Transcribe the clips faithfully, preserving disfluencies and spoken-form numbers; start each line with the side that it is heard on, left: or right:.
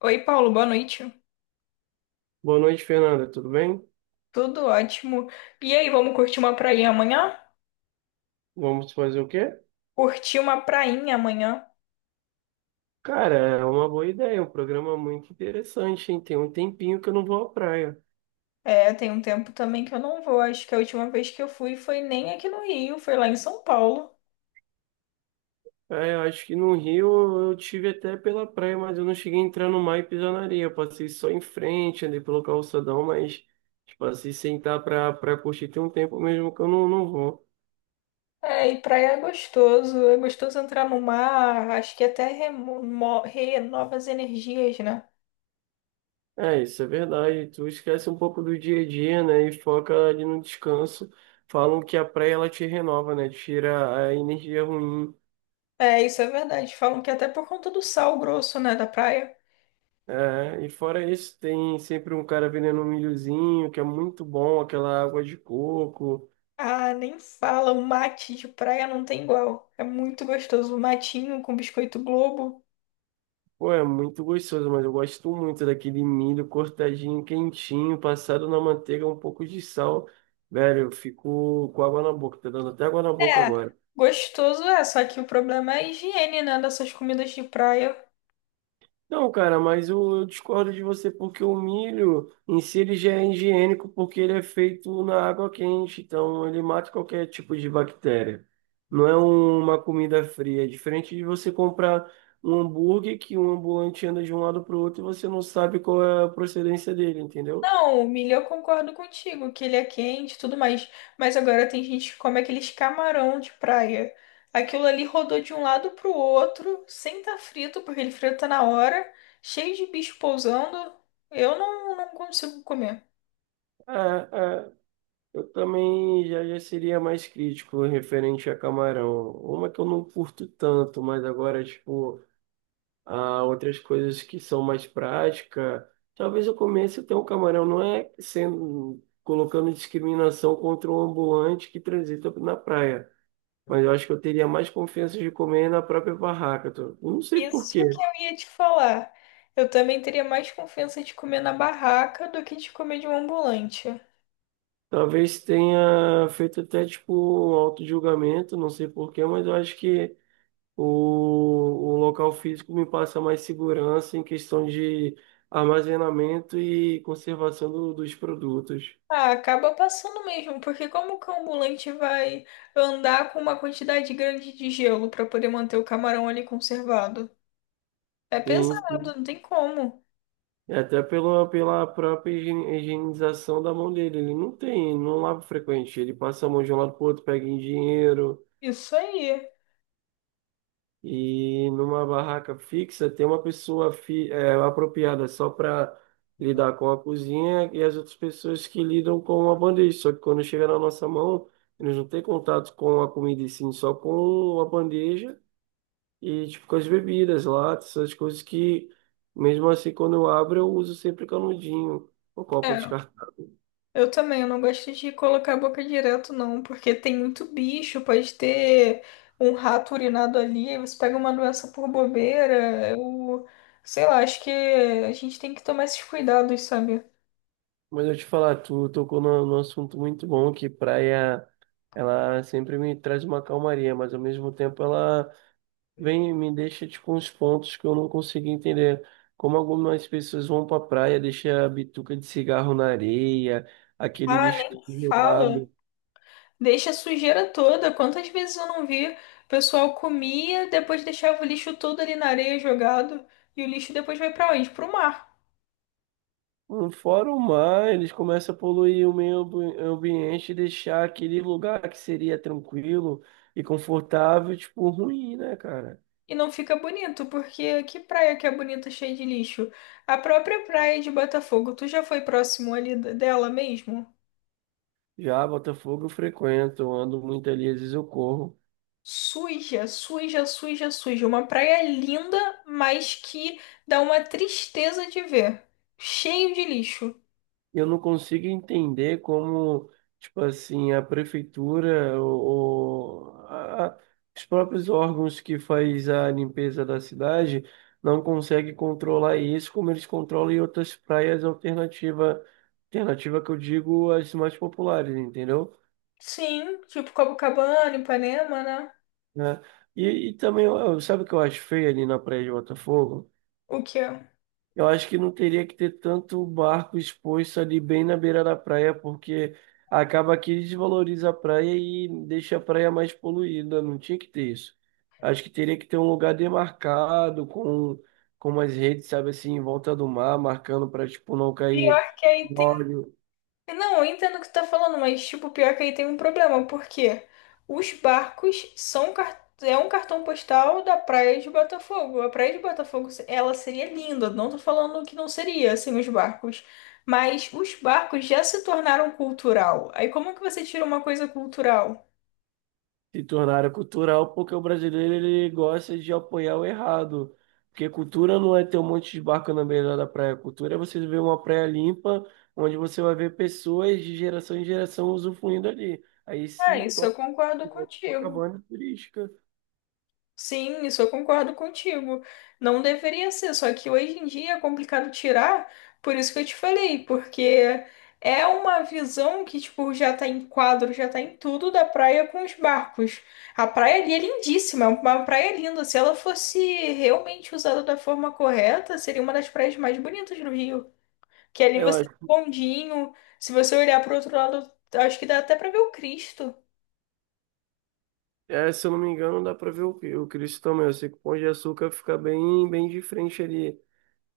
left: Oi, Paulo, boa noite.
right: Boa noite, Fernanda. Tudo bem?
left: Tudo ótimo. E aí, vamos curtir uma prainha amanhã?
right: Vamos fazer o quê?
left: Curtir uma prainha amanhã.
right: Cara, é uma boa ideia, é um programa muito interessante, hein? Tem um tempinho que eu não vou à praia.
left: É, tem um tempo também que eu não vou. Acho que a última vez que eu fui foi nem aqui no Rio, foi lá em São Paulo.
right: É, eu acho que no Rio eu tive até pela praia, mas eu não cheguei a entrar no mar e pisar na areia. Eu passei só em frente, andei pelo calçadão, mas tipo, assim, sentar pra, pra curtir tem um tempo mesmo que eu não, não vou.
left: É, e praia é gostoso. É gostoso entrar no mar. Acho que até remo- mo- renova as energias, né?
right: É, isso é verdade. Tu esquece um pouco do dia a dia, né? E foca ali no descanso. Falam que a praia ela te renova, né? Tira a energia ruim.
left: É, isso é verdade. Falam que até por conta do sal grosso, né, da praia.
right: É, e fora isso, tem sempre um cara vendendo um milhozinho, que é muito bom, aquela água de coco.
left: Ah, nem fala. O mate de praia não tem igual. É muito gostoso. O matinho com biscoito Globo.
right: Pô, é muito gostoso, mas eu gosto muito daquele milho cortadinho, quentinho, passado na manteiga, um pouco de sal. Velho, eu fico com água na boca, tá dando até água na boca
left: É,
right: agora.
left: gostoso é, só que o problema é a higiene, né, dessas comidas de praia.
right: Não, cara, mas eu, eu discordo de você porque o milho em si ele já é higiênico porque ele é feito na água quente, então ele mata qualquer tipo de bactéria. Não é uma comida fria, é diferente de você comprar um hambúrguer que um ambulante anda de um lado para o outro e você não sabe qual é a procedência dele, entendeu?
left: Não, o milho eu concordo contigo, que ele é quente e tudo mais. Mas agora tem gente que come aqueles camarão de praia. Aquilo ali rodou de um lado pro outro, sem estar frito, porque ele frita na hora, cheio de bicho pousando. Eu não, não consigo comer.
right: É, é, eu também já, já seria mais crítico referente a camarão. Uma que eu não curto tanto, mas agora, tipo, a outras coisas que são mais prática. Talvez eu comece a ter um camarão, não é sendo colocando discriminação contra o ambulante que transita na praia, mas eu acho que eu teria mais confiança de comer na própria barraca. tô- eu não sei por
left: Isso que
right: quê.
left: eu ia te falar. Eu também teria mais confiança de comer na barraca do que de comer de um ambulante.
right: Talvez tenha feito até tipo um auto-julgamento, não sei por quê, mas eu acho que o, o local físico me passa mais segurança em questão de armazenamento e conservação do- dos produtos.
left: Ah, acaba passando mesmo, porque como que o ambulante vai andar com uma quantidade grande de gelo para poder manter o camarão ali conservado? É
right: Sim,
left: pesado,
right: sim.
left: não tem como.
right: É. Até pela, pela própria higiene- higienização da mão dele. Ele não tem, não lava frequente. Ele passa a mão de um lado pro outro, pega em dinheiro.
left: Isso aí.
right: E numa barraca fixa, tem uma pessoa fi, é, apropriada só para lidar com a cozinha e as outras pessoas que lidam com a bandeja. Só que quando chega na nossa mão, eles não têm contato com a comida, e sim só com a bandeja e tipo com as bebidas, latas, essas coisas que, mesmo assim, quando eu abro, eu uso sempre canudinho, o copo de...
left: É, eu também, eu não gosto de colocar a boca direto, não, porque tem muito bicho, pode ter um rato urinado ali, você pega uma doença por bobeira, eu sei lá, acho que a gente tem que tomar esses cuidados, sabe?
right: Mas eu te falar, tu tocou num num assunto muito bom, que praia, ela sempre me traz uma calmaria, mas ao mesmo tempo ela vem e me deixa, tipo, uns pontos que eu não consigo entender. Como algumas pessoas vão pra praia, deixa a bituca de cigarro na areia, aquele
left: Ah,
right: lixo
left: nem fala.
right: jogado.
left: Deixa a sujeira toda. Quantas vezes eu não vi? O pessoal comia, depois deixava o lixo todo ali na areia jogado. E o lixo depois vai pra onde? Pro mar.
right: Hum, Fora o mar, eles começam a poluir o meio ambi- ambiente e deixar aquele lugar que seria tranquilo e confortável, tipo, ruim, né, cara?
left: E não fica bonito, porque que praia que é bonita cheia de lixo? A própria praia de Botafogo, tu já foi próximo ali d- dela mesmo?
right: Já Botafogo eu frequento, eu ando muito ali, às vezes eu corro.
left: Suja, suja, suja, suja. Uma praia linda, mas que dá uma tristeza de ver. Cheio de lixo.
right: E eu não consigo entender como, tipo assim, a prefeitura ou, ou a- a- os próprios órgãos que faz a limpeza da cidade não conseguem controlar isso como eles controlam em outras praias alternativa, alternativa que eu digo as mais populares, entendeu?
left: Sim, tipo Copacabana, Ipanema, né?
right: Né? E, e também, eu- eu- sabe o que eu acho feio ali na praia de Botafogo?
left: O quê?
right: Eu acho que não teria que ter tanto barco exposto ali bem na beira da praia, porque acaba que desvaloriza a praia e deixa a praia mais poluída. Não tinha que ter isso. Acho que teria que ter um lugar demarcado com, com umas redes, sabe assim, em volta do mar, marcando para tipo não
left: Pior
right: cair
left: que aí tem.
right: óleo.
left: Não, eu entendo o que tu tá falando, mas, tipo, pior que aí tem um problema, porque os barcos são. Car- É um cartão postal da Praia de Botafogo. A Praia de Botafogo, ela seria linda, não tô falando que não seria, assim, os barcos. Mas os barcos já se tornaram cultural. Aí como que você tira uma coisa cultural?
right: Se tornaram cultural porque o brasileiro ele gosta de apoiar o errado. Porque cultura não é ter um monte de barco na beira da praia. Cultura é você ver uma praia limpa, onde você vai ver pessoas de geração em geração usufruindo ali. Aí
left: Ah,
right: se
left: isso
right: torna
left: eu concordo
right: igual
left: contigo.
right: Copacabana turística.
left: Sim, isso eu concordo contigo. Não deveria ser, só que hoje em dia é complicado tirar, por isso que eu te falei, porque é uma visão que, tipo, já tá em quadro, já tá em tudo da praia com os barcos. A praia ali é lindíssima, é uma praia linda. Se ela fosse realmente usada da forma correta, seria uma das praias mais bonitas do Rio. Que ali
right: Eu
left: você tem um
right: acho.
left: bondinho, se você olhar pro outro lado, acho que dá até pra ver o Cristo.
right: É, se eu não me engano, dá pra ver o, o Cristo também. Eu sei que o Pão de Açúcar fica bem, bem de frente ali.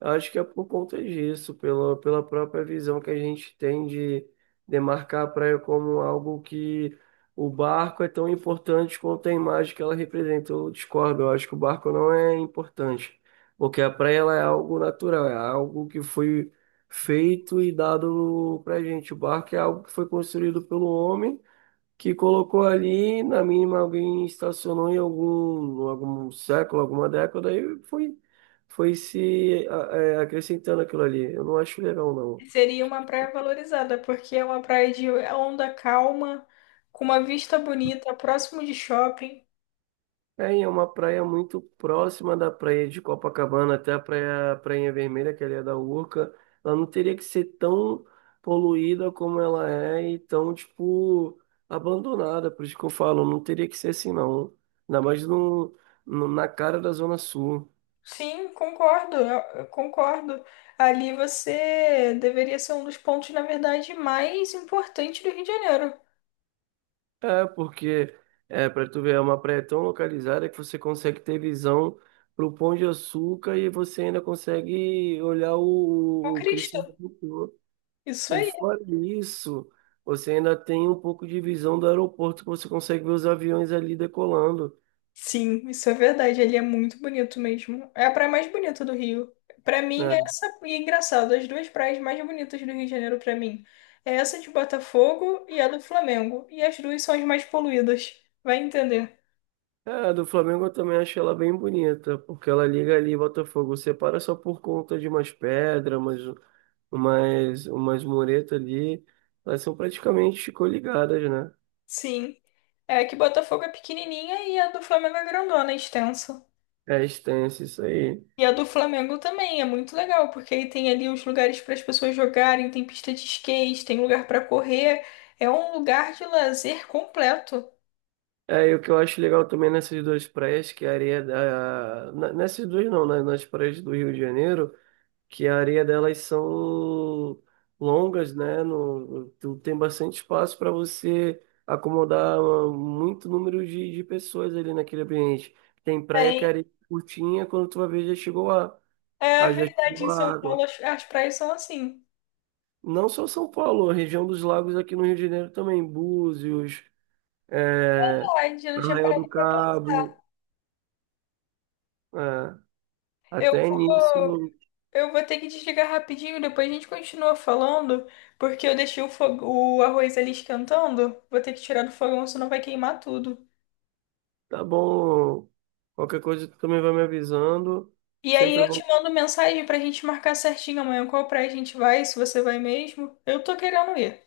right: Eu acho que é por conta disso, pela, pela própria visão que a gente tem de demarcar a praia como algo que o barco é tão importante quanto a imagem que ela representa. Eu discordo, eu acho que o barco não é importante, porque a praia ela é algo natural, é algo que foi feito e dado pra gente. O barco é algo que foi construído pelo homem que colocou ali, na mínima alguém estacionou em algum, algum século, alguma década, e foi, foi se a- é, acrescentando aquilo ali. Eu não acho legal, não.
left: Seria uma praia valorizada, porque é uma praia de onda calma, com uma vista bonita, próximo de shopping.
right: É, e é uma praia muito próxima da praia de Copacabana até a praia, Prainha Vermelha, que ali é da Urca. Ela não teria que ser tão poluída como ela é e tão, tipo, abandonada. Por isso que eu falo, não teria que ser assim, não. Ainda mais no, no- na cara da Zona Sul.
left: Sim, concordo, eu- eu concordo. Ali você deveria ser um dos pontos, na verdade, mais importantes do Rio de Janeiro.
right: É, porque é, para tu ver, é uma praia tão localizada que você consegue ter visão pro Pão de Açúcar e você ainda consegue olhar
left: O
right: o, o
left: Cristo.
right: crescimento do Cristo Redentor.
left: Isso
right: E
left: aí.
right: fora isso, você ainda tem um pouco de visão do aeroporto que você consegue ver os aviões ali decolando,
left: Sim, isso é verdade. Ele é muito bonito mesmo. É a praia mais bonita do Rio. Pra mim, é
right: né?
left: essa e é engraçado, as duas praias mais bonitas do Rio de Janeiro pra mim é essa de Botafogo e a do Flamengo. E as duas são as mais poluídas. Vai entender.
right: É, a do Flamengo eu também achei ela bem bonita, porque ela liga ali Botafogo, separa só por conta de umas pedras, umas, umas, umas muretas ali, elas são praticamente coligadas, né?
left: Sim, é que Botafogo é pequenininha e a do Flamengo é grandona, é extensa.
right: É extenso isso aí.
left: E a do Flamengo também é muito legal, porque aí tem ali os lugares para as pessoas jogarem, tem pista de skate, tem lugar para correr. É um lugar de lazer completo.
right: É, e o que eu acho legal também nessas duas praias, que a areia da... na- nessas duas não, né? Nas praias do Rio de Janeiro, que a areia delas são longas, né? No... tu Tem bastante espaço para você acomodar, ah, muito número de, de pessoas ali naquele ambiente. Tem praia que a
left: É,
right: areia é curtinha, quando tu vai ver já chegou a...
left: É
right: a- já
left: verdade, em
right: chegou a
left: São Paulo
right: água.
left: as as praias são assim.
right: Não só São Paulo, a região dos lagos aqui no Rio de Janeiro também, Búzios, é,
left: Verdade, eu não tinha
right: Arraial
left: parado
right: do
left: pra
right: Cabo,
left: pensar.
right: é,
left: Eu
right: até nisso...
left: vou, eu vou ter que desligar rapidinho, depois a gente continua falando, porque eu deixei o, fo- o arroz ali esquentando. Vou ter que tirar do fogão, senão vai queimar tudo.
right: Tá bom. Qualquer coisa tu também vai me avisando.
left: E aí
right: Sempre
left: eu te
right: vou.
left: mando mensagem pra gente marcar certinho amanhã qual praia a gente vai, se você vai mesmo. Eu tô querendo ir.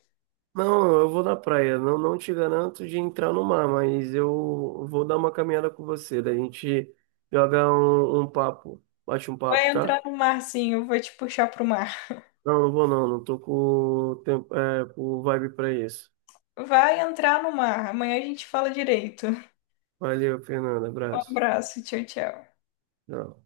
right: Não, eu vou na praia. Não, não te garanto de entrar no mar, mas eu vou dar uma caminhada com você. Daí a gente joga um, um papo, bate um
left: Vai
right: papo, tá?
left: entrar no mar, sim, eu vou te puxar pro mar.
right: Não, não vou não. Não tô com tempo, é, com vibe pra isso.
left: Vai entrar no mar. Amanhã a gente fala direito.
right: Valeu, Fernanda.
left: Um
right: Abraço.
left: abraço, tchau, tchau.
right: Tchau.